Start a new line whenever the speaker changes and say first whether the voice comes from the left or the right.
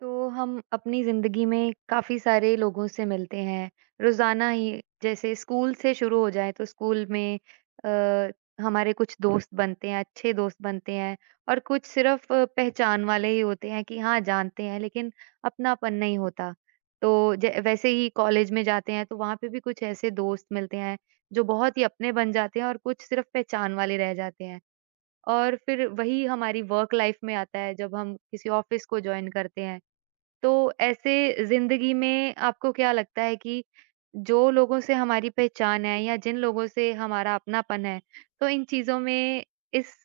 right: तो हम अपनी ज़िंदगी में काफ़ी सारे लोगों से मिलते हैं। रोज़ाना ही जैसे स्कूल से शुरू हो जाए तो स्कूल में अ, हमारे कुछ दोस्त बनते हैं, अच्छे दोस्त बनते हैं और कुछ सिर्फ़ पहचान वाले ही होते हैं कि हाँ, जानते हैं लेकिन अपनापन नहीं होता। तो ज वैसे ही कॉलेज में जाते हैं तो वहाँ पे भी कुछ ऐसे दोस्त मिलते हैं जो बहुत ही अपने बन जाते हैं और कुछ सिर्फ़ पहचान वाले रह जाते हैं। और फिर वही हमारी वर्क लाइफ़ में आता है जब हम किसी ऑफ़िस को जॉइन करते हैं। तो ऐसे ज़िंदगी में आपको क्या लगता है कि जो लोगों से हमारी पहचान है या जिन लोगों से हमारा अपनापन है, तो इन चीज़ों में इस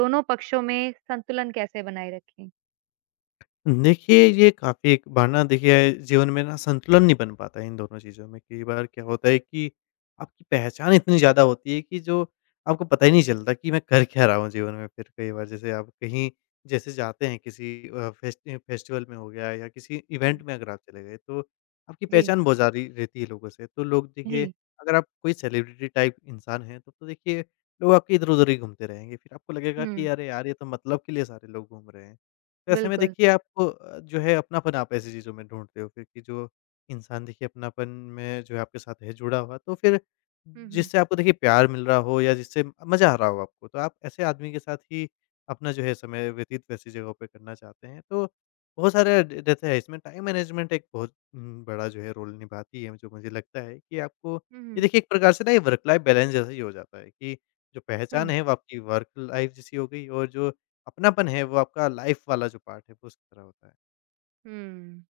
right: दोनों पक्षों में संतुलन कैसे बनाए रखें?
left: देखिए, ये काफ़ी एक बार ना देखिए जीवन में ना संतुलन नहीं बन पाता है इन दोनों चीज़ों में। कई बार क्या होता है कि आपकी पहचान इतनी ज़्यादा होती है कि जो आपको पता ही नहीं चलता कि मैं कर क्या रहा हूँ जीवन में। फिर कई बार जैसे आप कहीं जैसे जाते हैं किसी फेस्टिवल में हो गया या किसी इवेंट
right: हुँ,
left: में अगर आप चले गए तो आपकी
right: जी।
left: पहचान बहुत ज़्यादा रहती है लोगों से। तो लोग देखिए
right: जी,
left: अगर आप कोई सेलिब्रिटी टाइप इंसान हैं तब तो देखिए लोग आपके इधर-उधर ही घूमते रहेंगे। फिर आपको लगेगा कि
right: हुँ,
left: अरे यार ये तो मतलब के लिए सारे लोग घूम रहे हैं। तो ऐसे में
right: बिल्कुल।
left: देखिए आप जो है अपनापन आप ऐसी चीज़ों में ढूँढते हो फिर कि जो इंसान देखिए अपनापन में जो है आपके साथ है जुड़ा हुआ, तो फिर
right: हुँ, हुँ,
left: जिससे आपको देखिए प्यार मिल रहा हो या जिससे मज़ा आ रहा हो आपको, तो आप ऐसे आदमी के साथ ही अपना जो है समय व्यतीत वैसी जगहों पे करना चाहते हैं। तो बहुत सारे ड रहता है इसमें टाइम मैनेजमेंट एक बहुत बड़ा जो है रोल निभाती है, जो मुझे लगता है कि आपको
right: हुँ,
left: ये
right: हुँ,
left: देखिए एक प्रकार से ना ये वर्क लाइफ़ बैलेंस जैसा ही हो जाता है कि जो पहचान
right: हुँ।
left: है वो आपकी वर्क लाइफ़ जैसी हो गई और जो अपनापन है वो आपका लाइफ़ वाला जो पार्ट है वो उसकी तरह होता है।
right: हुँ।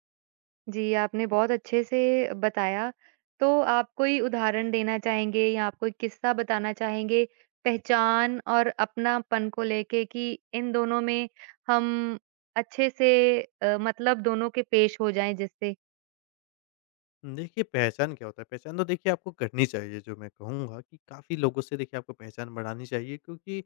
right: जी, आपने बहुत अच्छे से बताया। तो आप कोई उदाहरण देना चाहेंगे या आप कोई किस्सा बताना चाहेंगे पहचान और अपनापन को लेके कि इन दोनों में हम अच्छे से मतलब दोनों के पेश हो जाएँ जिससे?
left: देखिए पहचान क्या होता है? पहचान तो देखिए आपको करनी चाहिए, जो मैं कहूँगा कि काफ़ी लोगों से देखिए आपको पहचान बढ़ानी चाहिए, क्योंकि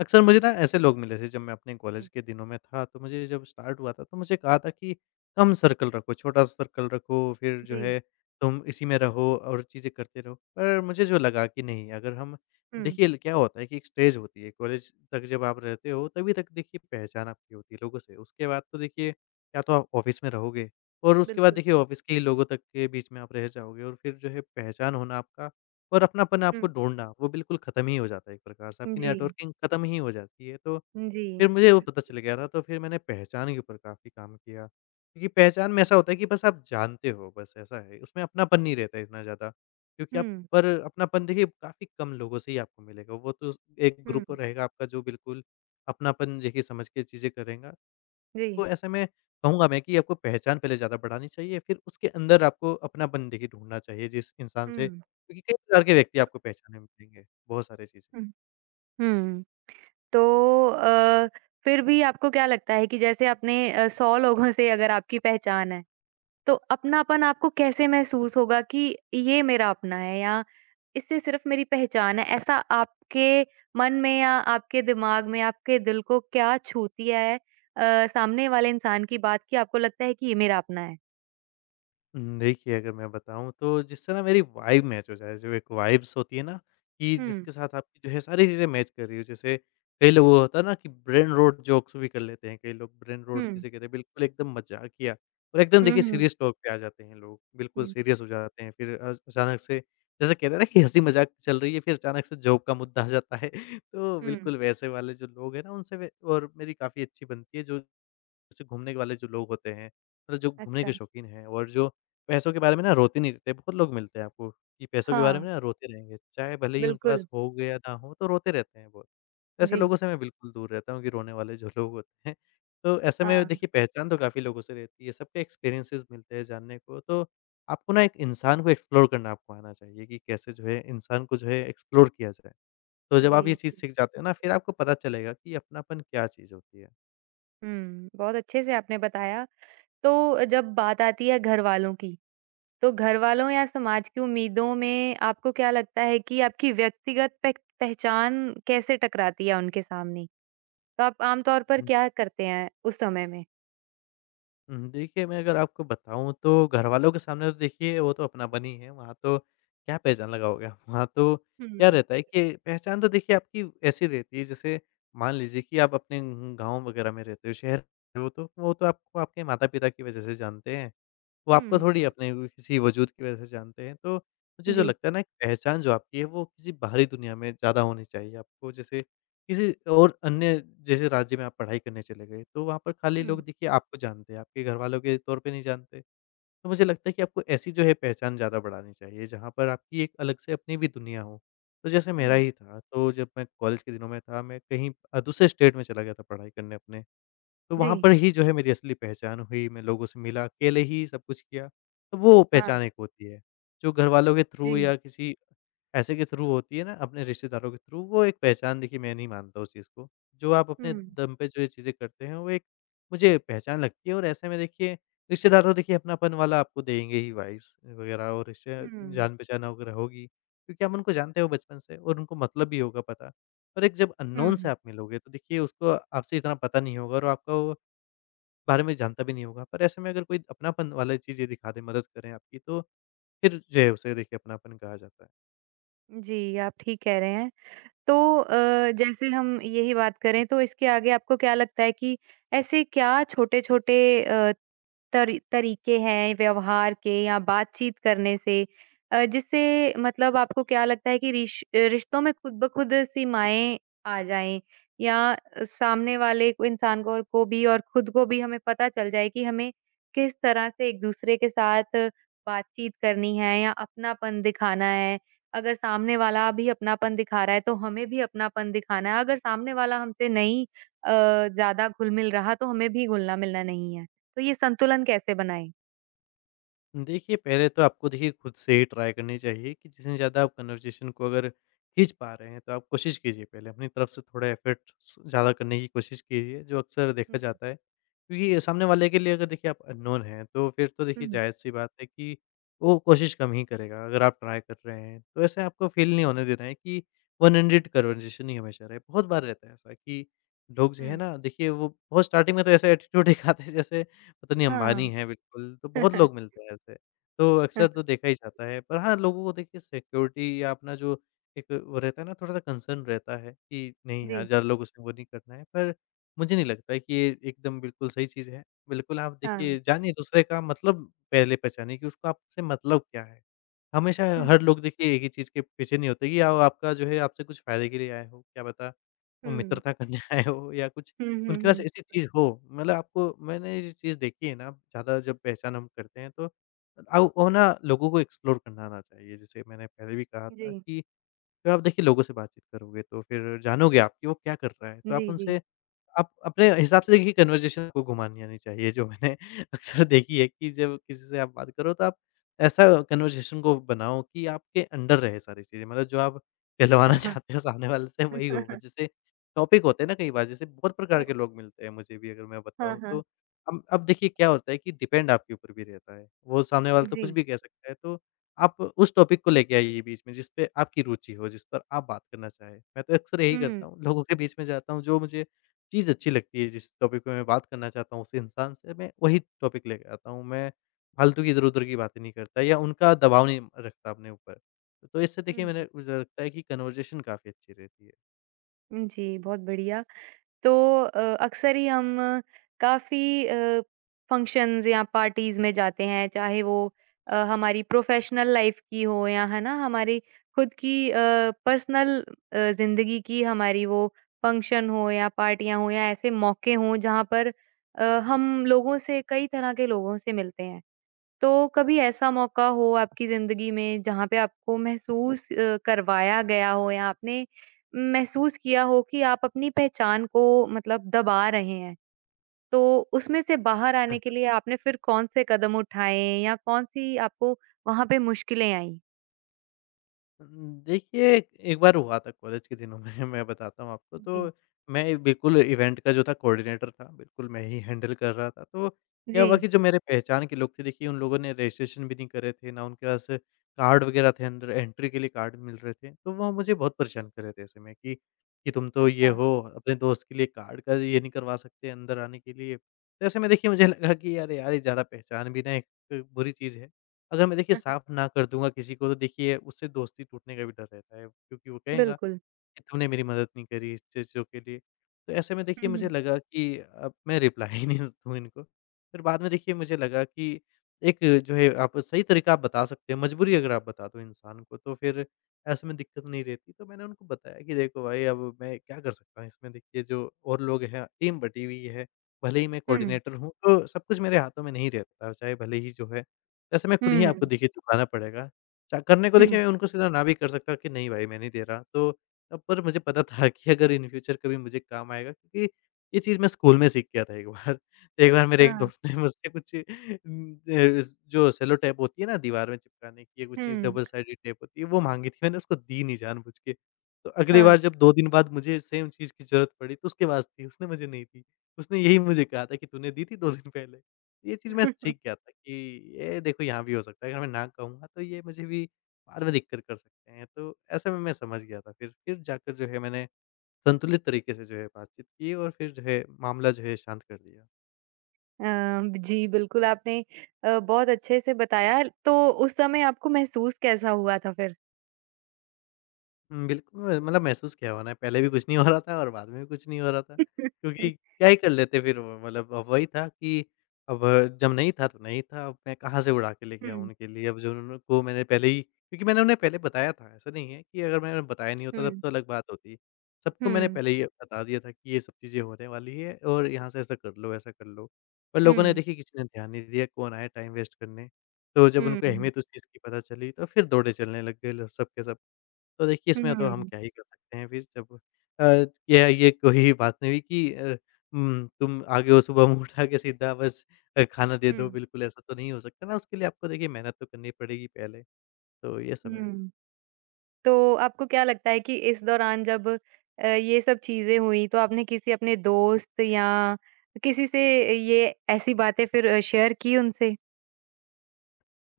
left: अक्सर मुझे ना ऐसे लोग मिले थे जब मैं अपने कॉलेज
right: हुँ।
left: के दिनों में था। तो मुझे जब स्टार्ट हुआ था तो मुझे कहा था कि कम सर्कल रखो, छोटा सा सर्कल रखो, फिर जो
right: जी।
left: है तुम इसी में रहो और चीज़ें करते रहो। पर मुझे जो लगा कि नहीं, अगर हम
right: हुँ।
left: देखिए ल क्या होता है कि एक स्टेज होती है कॉलेज तक, जब आप रहते हो तभी तक देखिए पहचान आपकी होती है लोगों से। उसके बाद तो देखिए या तो आप ऑफ़िस में रहोगे और उसके बाद
right: बिल्कुल।
left: देखिए ऑफ़िस के ही लोगों तक के बीच में आप रह जाओगे, और फिर जो है पहचान होना आपका और अपनापन
right: हुँ।
left: आपको ढूँढना वो बिल्कुल ख़त्म ही हो जाता है एक प्रकार से, आपकी
right: जी,
left: नेटवर्किंग ख़त्म ही हो जाती है। तो
right: जी।
left: फिर मुझे वो पता चल गया था, तो फिर मैंने पहचान के ऊपर काफ़ी काम किया। क्योंकि पहचान में ऐसा होता है कि बस आप जानते हो, बस ऐसा है, उसमें अपनापन नहीं रहता इतना ज़्यादा। क्योंकि आप
right: हुँ।
left: पर अपनापन देखिए काफ़ी कम लोगों से ही आपको मिलेगा, वो तो एक
right: हुँ।
left: ग्रुप रहेगा आपका जो बिल्कुल अपनापन देखिए समझ के चीज़ें करेगा।
right: जी।
left: तो ऐसे में कहूँगा मैं कि आपको पहचान पहले ज़्यादा बढ़ानी चाहिए, फिर उसके अंदर आपको अपनापन देखिए ढूँढना चाहिए जिस इंसान से,
right: हुँ।
left: क्योंकि कई प्रकार के व्यक्ति आपको पहचानने में मिलेंगे, बहुत सारी चीज़ें।
right: हुँ। हुँ। तो अ, फिर भी आपको क्या लगता है कि जैसे आपने 100 लोगों से अगर आपकी पहचान है, तो अपनापन आपको कैसे महसूस होगा कि ये मेरा अपना है या इससे सिर्फ मेरी पहचान है? ऐसा आपके मन में या आपके दिमाग में, आपके दिल को क्या छूती है सामने वाले इंसान की बात कि आपको लगता है कि ये मेरा अपना है?
left: हुँ, देखिए अगर मैं बताऊँ तो जिससे ना मेरी वाइब मैच हो जाए, जो एक वाइब्स होती है ना कि
right: हुँ,
left: जिसके साथ आपकी जो है सारी चीज़ें मैच कर रही हो। जैसे कई लोगों को होता है ना कि ब्रेन रॉट जोक्स भी कर लेते हैं कई लोग, ब्रेन
right: हुँ।
left: रॉट जिसे कहते हैं बिल्कुल एकदम मज़ाकिया, और एकदम
right: हुँ,
left: देखिए
right: हुँ,
left: सीरियस टॉक पे आ जाते हैं लोग, बिल्कुल
right: हुँ,
left: सीरियस हो जाते हैं। फिर अचानक से जैसे कहते हैं ना कि हँसी मज़ाक चल रही है, फिर अचानक से जॉब का मुद्दा आ जाता है। तो
right: हुँ।
left: बिल्कुल वैसे वाले जो लोग हैं ना उनसे वे और मेरी काफ़ी अच्छी बनती है, जो जैसे घूमने वाले जो लोग होते हैं, मतलब जो घूमने
right: अच्छा।
left: के शौकीन हैं और जो पैसों के बारे में ना रोते नहीं रहते। बहुत लोग मिलते हैं आपको कि पैसों के बारे
right: हाँ,
left: में ना रोते रहेंगे, चाहे भले ही उनके
right: बिल्कुल।
left: पास हो गया ना हो, तो रोते रहते हैं बहुत। ऐसे
right: जी।
left: लोगों से मैं बिल्कुल दूर रहता हूँ कि रोने वाले जो लोग होते हैं। तो ऐसे में
right: हाँ।
left: देखिए पहचान तो काफ़ी लोगों से रहती है, सबके एक्सपीरियंसेस मिलते हैं जानने को, तो आपको ना एक इंसान को एक्सप्लोर करना आपको आना चाहिए कि कैसे जो है इंसान को जो है एक्सप्लोर किया जाए। तो जब
right: जी,
left: आप ये चीज़
right: जी।
left: सीख जाते हो ना, फिर आपको पता चलेगा कि अपनापन क्या चीज़ होती है।
right: हुँ, बहुत अच्छे से आपने बताया। तो जब बात आती है घरवालों की तो घरवालों या समाज की उम्मीदों में आपको क्या लगता है कि आपकी व्यक्तिगत पह पहचान कैसे टकराती है उनके सामने? तो आप आम तौर पर क्या करते हैं उस समय में?
left: हुँ, देखिए मैं अगर आपको बताऊँ तो घरवालों के सामने तो देखिए वो तो अपनापन ही है, वहाँ तो क्या पहचान लगाओगे आप? वहाँ तो क्या
right: हुँ,
left: रहता है कि पहचान तो देखिए आपकी ऐसी रहती है जैसे मान लीजिए कि आप अपने गाँव वगैरह में रहते हो, शहर में हो, तो वो तो आपको आपके माता-पिता की वजह से जानते हैं। वो आपको
right: हुँ,
left: थोड़ी अपने व किसी वजूद की वज़ह से जानते हैं। तो मुझे जो
right: जी।
left: लगता है ना एक पहचान जो आपकी है वो किसी बाहरी दुनिया में ज़्यादा होनी चाहिए आपको। जैसे किसी और अन्य जैसे राज्य में आप पढ़ाई करने चले गए, तो वहाँ पर खाली
right: हुँ,
left: लोग देखिए आपको जानते हैं, आपके घरवालों के तौर पे नहीं जानते। तो मुझे लगता है कि आपको ऐसी जो है पहचान ज़्यादा बढ़ानी चाहिए, जहाँ पर आपकी एक अलग से अपनी भी दुनिया हो। तो जैसे मेरा
right: हुँ,
left: ही था, तो जब मैं कॉलेज के दिनों में था, मैं कहीं दूसरे स्टेट में चला गया था पढ़ाई करने अपने। तो वहाँ
right: जी,
left: पर ही जो है मेरी असली पहचान हुई, मैं लोगों से मिला, अकेले ही सब कुछ किया, तो वो
right: हाँ, हुँ,
left: पहचान एक होती है। जो घरवालों के
right: जी।
left: थ्रू या किसी ऐसे के थ्रू होती है ना, अपने रिश्तेदारों के थ्रू, वो एक पहचान देखिए मैं नहीं मानता उस चीज़ को। जो आप
right: हुँ,
left: अपने दम पे जो ये चीज़ें करते हैं, वो एक मुझे पहचान लगती है, और ऐसे में देखिए रिश्तेदार तो देखिए अपनापन वाला आपको देंगे ही, वाइब्स वगैरह और रिश्ते
right: हुँ,
left: जान-पहचान वगैरह होगी, क्योंकि हम उनको जानते हो बचपन से और उनको मतलब भी होगा पता। और एक जब अननोन से
right: हुँ।
left: आप मिलोगे, तो देखिए उसको आपसे इतना पता नहीं होगा और आपका वो बारे में जानता भी नहीं होगा। पर ऐसे में अगर कोई अपनापन वाली चीज़ें दिखा दे, मदद करें आपकी, तो फिर जो है उसे देखिए अपनापन कहा जाता है।
right: जी, आप ठीक कह रहे हैं। तो अ, जैसे हम यही बात करें तो इसके आगे आपको क्या लगता है कि ऐसे क्या छोटे-छोटे अ, तरीके हैं व्यवहार के या बातचीत करने से जिससे मतलब आपको क्या लगता है कि रिश्तों में खुद ब खुद सीमाएँ आ जाएँ या सामने वाले को इंसान को और को भी और खुद को भी हमें पता चल जाए कि हमें किस तरह से एक-दूसरे के साथ बातचीत करनी है या अपनापन दिखाना है। अगर सामने वाला भी अपनापन दिखा रहा है, तो हमें भी अपनापन दिखाना है। अगर सामने वाला हमसे नहीं अ, ज़्यादा घुल-मिल रहा, तो हमें भी घुलना-मिलना नहीं है। तो ये संतुलन कैसे बनाएँ?
left: देखिए, पहले तो आपको देखिए खुद से ही ट्राई करनी चाहिए कि जितने ज़्यादा आप कन्वर्सेशन को अगर खींच पा रहे हैं, तो आप कोशिश कीजिए पहले अपनी तरफ से थोड़ा एफ़र्ट्स ज़्यादा करने की कोशिश कीजिए, जो अक्सर देखा
right: जी।
left: जाता है। क्योंकि सामने वाले के लिए अगर देखिए आप अननोन हैं, तो फिर तो देखिए
right: हुँ।
left: जायज़-सी बात है कि वो कोशिश कम ही करेगा अगर आप ट्राई कर रहे हैं। तो ऐसे आपको फ़ील नहीं होने देना है कि वन एंडेड कन्वर्सेशन ही हमेशा रहे। बहुत बार रहता है ऐसा कि लोग जो है
right: हुँ।
left: ना देखिए वो बहुत स्टार्टिंग में तो ऐसा एटीट्यूड दिखाते हैं जैसे पता नहीं
right: हाँ।
left: अंबानी हैं बिल्कुल, तो बहुत लोग मिलते हैं ऐसे। तो अक्सर तो देखा ही जाता है, पर हाँ, लोगों को देखिए सिक्योरिटी या अपना जो एक वो रहता है ना थोड़ा-सा कंसर्न रहता है कि नहीं यार,
right: जी,
left: ज़्यादा लोगों से वो नहीं करना है, पर मुझे नहीं लगता है कि ये एकदम बिल्कुल सही चीज़ है। बिल्कुल आप
right: हाँ।
left: देखिए जानिए दूसरे का मतलब, पहले पहचानिए कि उसका आपसे मतलब क्या है। हमेशा
right: हुँ,
left: हर लोग देखिए एक ही चीज़ के पीछे नहीं होते कि या वो आपका जो है आपसे कुछ फ़ायदे के लिए आए हों, क्या पता वो
right: हुँ।
left: मित्रता करने आए हों या कुछ
right: हुँ, हुँ,
left: उनके पास
right: हुँ।
left: ऐसी चीज़ हो, मतलब आपको मैंने ये चीज़ देखी है ना ज़्यादा जब पहचान हम करते हैं तो आउ वो ना लोगों को एक्सप्लोर करना आना चाहिए। जैसे मैंने पहले भी कहा था
right: जी,
left: कि जब आप देखिए लोगों से बातचीत करोगे तो फिर जानोगे आप कि वो क्या कर रहा है। तो आप
right: जी, जी।
left: उनसे आप अपने हिसाब से देखिए कन्वर्सेशन को घुमानी आनी चाहिए, जो मैंने अक्सर देखी है कि जब किसी से आप बात करो तो आप ऐसा कन्वर्सेशन को बनाओ कि आपके अंडर रहे सारी चीज़ें, मतलब जो आप
right: अच्छा।
left: कहलवाना
right: हाँ,
left: चाहते हो सामने वाले से वही हो। मतलब जैसे टॉपिक होते हैं ना कई बार, जैसे बहुत प्रकार के लोग मिलते हैं मुझे भी अगर मैं
right: हाँ।
left: बताऊँ
right: हाँ
left: तो। अब देखिए क्या होता है कि डिपेंड आपके ऊपर भी रहता है, वो सामने वाला तो कुछ
right: जी।
left: भी कह सकता है, तो आप उस टॉपिक को लेके आइए बीच में जिस पे आपकी रुचि हो, जिस पर आप बात करना चाहें। मैं तो अक्सर यही
right: हुँ, हुँ।
left: करता हूँ, लोगों के बीच में जाता हूँ जो मुझे चीज़ अच्छी लगती है, जिस टॉपिक पे मैं बात करना चाहता हूँ उस इंसान से मैं वही टॉपिक लेके आता हूँ। मैं फालतू की इधर-उधर की बातें नहीं करता या उनका दबाव नहीं रखता अपने ऊपर। तो इससे देखिए मैंने मुझे लगता है कि कन्वर्जेशन काफ़ी अच्छी रहती है।
right: जी, बहुत बढ़िया। तो अक्सर ही हम काफ़ी फंक्शंस या पार्टीज़ में जाते हैं, चाहे वो हमारी प्रोफ़ेशनल लाइफ़ की हो या है ना, हमारी खुद की पर्सनल ज़िंदगी की हमारी वो फंक्शन हो या पार्टियाँ हों या ऐसे मौके हों, जहाँ पर हम लोगों से कई तरह के लोगों से मिलते हैं। तो कभी ऐसा मौका हो आपकी ज़िंदगी में जहाँ पे आपको महसूस करवाया गया हो या आपने महसूस किया हो कि आप अपनी पहचान को मतलब दबा रहे हैं। तो उसमें से बाहर आने के लिए आपने फिर कौन से कदम उठाए या कौन-सी आपको वहाँ पे मुश्किलें आईं?
left: देखिए एक बार हुआ था कॉलेज के दिनों में मैं बताता हूँ आपको,
right: जी।
left: तो मैं बिल्कुल इवेंट का जो था कोऑर्डिनेटर था, बिल्कुल मैं ही हैंडल कर रहा था। तो क्या
right: जी।
left: हुआ कि जो मेरे पहचान के लोग थे देखिए, उन लोगों ने रजिस्ट्रेशन भी नहीं करे थे, ना उनके पास कार्ड वगैरह थे, अंदर एंट्री के लिए कार्ड मिल रहे थे। तो वो मुझे बहुत परेशान कर रहे थे ऐसे में कि तुम तो ये
right: अच्छा।
left: हो, अपने दोस्त के लिए कार्ड का ये नहीं करवा सकते अंदर आने के लिए। तो ऐसे में देखिए मुझे लगा कि यार यार, ये ज़्यादा पहचान भी ना एक बुरी चीज़ है। अगर मैं देखिए
right: हाँ, हाँ,
left: साफ़ ना कर दूँगा किसी को, तो देखिए उससे दोस्ती टूटने का भी डर रहता है, क्योंकि वो कहेगा
right: बिल्कुल।
left: कि तुमने मेरी मदद नहीं करी इस चीज़ों के लिए। तो ऐसे में देखिए
right: हुँ,
left: मुझे
right: हुँ।
left: लगा कि अब मैं रिप्लाई ही नहीं दूँ इनको। फिर बाद में देखिए मुझे लगा कि एक जो है, आप सही तरीका आप बता सकते हैं, मजबूरी अगर आप बता दो इंसान को, तो फिर ऐसे में दिक्कत नहीं रहती। तो मैंने उनको बताया कि देखो भाई, अब मैं क्या कर सकता हूँ इसमें, देखिए जो और लोग हैं, टीम बटी हुई है, भले ही मैं
right: हुँ,
left: कोऑर्डिनेटर हूँ तो सब कुछ मेरे हाथों में नहीं रहता, चाहे भले ही जो है, ऐसे में खुद ही आपको
right: हुँ,
left: देखिए चुकाना पड़ेगा। चा करने को देखिए,
right: हुँ।
left: मैं उनको सीधा ना भी कर सकता कि नहीं भाई, मैं नहीं दे रहा, तो तब पर मुझे पता था कि अगर इन फ्यूचर कभी मुझे काम आएगा, क्योंकि ये चीज़ मैं स्कूल में सीख गया था एक बार। एक बार मेरे एक
right: हाँ।
left: दोस्त ने मुझसे कुछ, ज जो सेलो टेप होती है ना दीवार में चिपकाने की, ये कुछ
right: हुँ,
left: डबल साइडेड टेप होती है, वो माँगी थी, मैंने उसको दी नहीं जानबूझ के। तो अगली
right: हाँ।
left: बार जब 2 दिन बाद मुझे सेम चीज़ की ज़रूरत पड़ी, तो उसके पास थी, उसने मुझे नहीं दी। उसने यही मुझे कहा था कि तूने दी थी 2 दिन पहले। ये चीज़ मैं सीख गया था कि ये देखो यहाँ भी हो सकता है, अगर मैं ना कहूँगा तो ये मुझे भी बाद में दिक्कत कर सकते हैं। तो ऐसे में मैं समझ गया था फिर। फिर जाकर जो है मैंने संतुलित तरीके से जो है बातचीत की, और फिर जो है मामला जो है शांत कर दिया।
right: अ, जी, बिल्कुल आपने बहुत अच्छे से बताया, तो उस समय आपको महसूस कैसा हुआ था फिर?
left: बिल्कुल, म मतलब महसूस किया होना है, पहले भी कुछ नहीं हो रहा था और बाद में भी कुछ नहीं हो रहा था, क्योंकि क्या ही कर लेते फिर, वो मतलब अब वही था कि अब जब नहीं था तो नहीं था, अब मैं कहाँ से उड़ा के लेके आऊँ
right: हुँ,
left: उनके लिए, अब जो उन्होंने को मैंने पहले ही, क्योंकि मैंने उन्हें पहले बताया था, ऐसा नहीं है कि अगर मैंने बताया नहीं होता तब
right: हुँ,
left: तो अलग बात होती। सबको मैंने
right: हुँ,
left: पहले ही बता दिया था कि ये सब चीज़ें होने वाली है और यहाँ से ऐसा कर लो, वैसा कर लो, पर लोगों ने
right: हुँ,
left: देखिए, किसी ने ध्यान नहीं दिया, कौन आया टाइम वेस्ट करने। तो जब उनको
right: हुँ,
left: अहमियत उस चीज़ की पता चली, तो फिर दौड़े चलने लग गए ल सब के सब। तो देखिए, इसमें तो हम
right: हुँ,
left: क्या ही कर सकते हैं फिर, जब अ, ये कोई बात नहीं हुई कि तुम आगे हो, सुबह मुँह उठा के सीधा बस खाना दे दो,
right: हुँ,
left: बिल्कुल ऐसा तो नहीं हो सकता ना, उसके लिए आपको देखिए मेहनत तो करनी पड़ेगी पहले, तो ये सब है।
right: हुँ। तो आपको क्या लगता है कि इस दौरान जब ये सब चीज़ें हुई, तो आपने किसी अपने दोस्त या किसी से ये ऐसी बातें फिर शेयर की उनसे?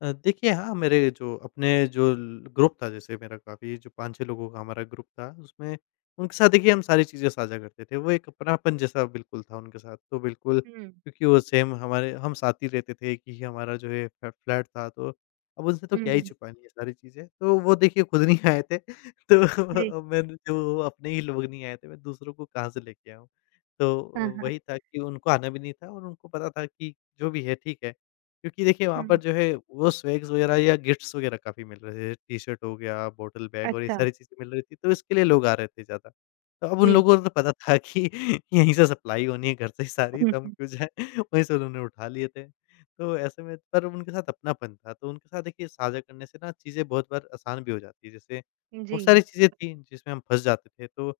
left: देखिए हाँ, मेरे जो अपने जो ल ग्रुप था, जैसे मेरा काफ़ी जो 5-6 लोगों का हमारा ग्रुप था, उसमें उनके साथ देखिए हम सारी चीज़ें साझा करते थे। वो एक अपनापन जैसा बिल्कुल था उनके साथ, तो बिल्कुल,
right: हुँ,
left: क्योंकि वो सेम, हमारे हम साथ ही रहते थे, एक ही हमारा जो है फ फ्लैट था, तो अब उनसे तो
right: हुँ,
left: क्या ही
right: हुँ,
left: छुपानी है सारी चीज़ें। तो वो देखिए खुद नहीं आए थे
right: जी।
left: तो मैंने, जो अपने ही लोग नहीं आए थे, मैं दूसरों को कहाँ से लेके आऊँ।
right: हाँ,
left: तो
right: हाँ,
left: वही था कि उनको आना भी नहीं था, और उनको पता था कि जो भी है ठीक है। क्योंकि देखिए वहाँ पर
right: हुँ,
left: जो है, वो स्वैग्स वगैरह या गिफ्ट्स वगैरह काफ़ी मिल रहे थे। टी-शर्ट हो गया, बॉटल बैग और ये
right: अच्छा,
left: सारी चीज़ें मिल रही थी, तो इसके लिए लोग आ रहे थे ज़्यादा। तो अब उन
right: जी,
left: लोगों को तो पता था कि यहीं से सप्लाई होनी है घर से ही सारी,
right: हुँ,
left: तो हम क्यों जाएँ? वहीं से उन्होंने उठा लिए थे। तो ऐसे में, पर उनके साथ अपनापन था, तो उनके साथ देखिए साझा करने से ना चीज़ें बहुत बार आसान भी हो जाती हैं। जैसे
right: हुँ, जी,
left: बहुत सारी चीज़ें थीं जिसमें हम फँस जाते थे, तो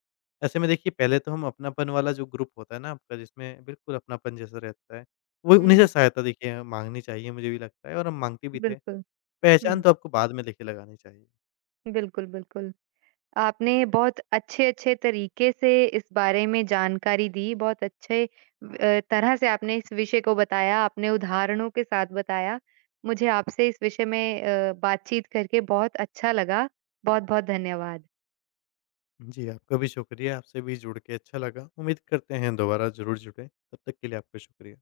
left: ऐसे में देखिए पहले तो हम, अपनापन वाला जो ग्रुप होता है ना आपका, जिसमें बिल्कुल अपनापन जैसा रहता है, वो उन्हीं से
right: हुँ,
left: सहायता देखिए माँगनी चाहिए, मुझे भी लगता है, और हम माँगते भी थे।
right: बिल्कुल, हुँ।
left: पहचान तो आपको बाद में देखिए लगानी चाहिए।
right: बिल्कुल, बिल्कुल। आपने बहुत अच्छे-अच्छे तरीके से इस बारे में जानकारी दी, बहुत अच्छे तरह से आपने इस विषय को बताया, आपने उदाहरणों के साथ बताया। मुझे आपसे इस विषय में बातचीत करके बहुत अच्छा लगा। बहुत-बहुत धन्यवाद।
left: जी, आपका भी शुक्रिया, आपसे भी जुड़ के अच्छा लगा। उम्मीद करते हैं दोबारा ज़रूर जुड़ें। तब तक के लिए आपका शुक्रिया।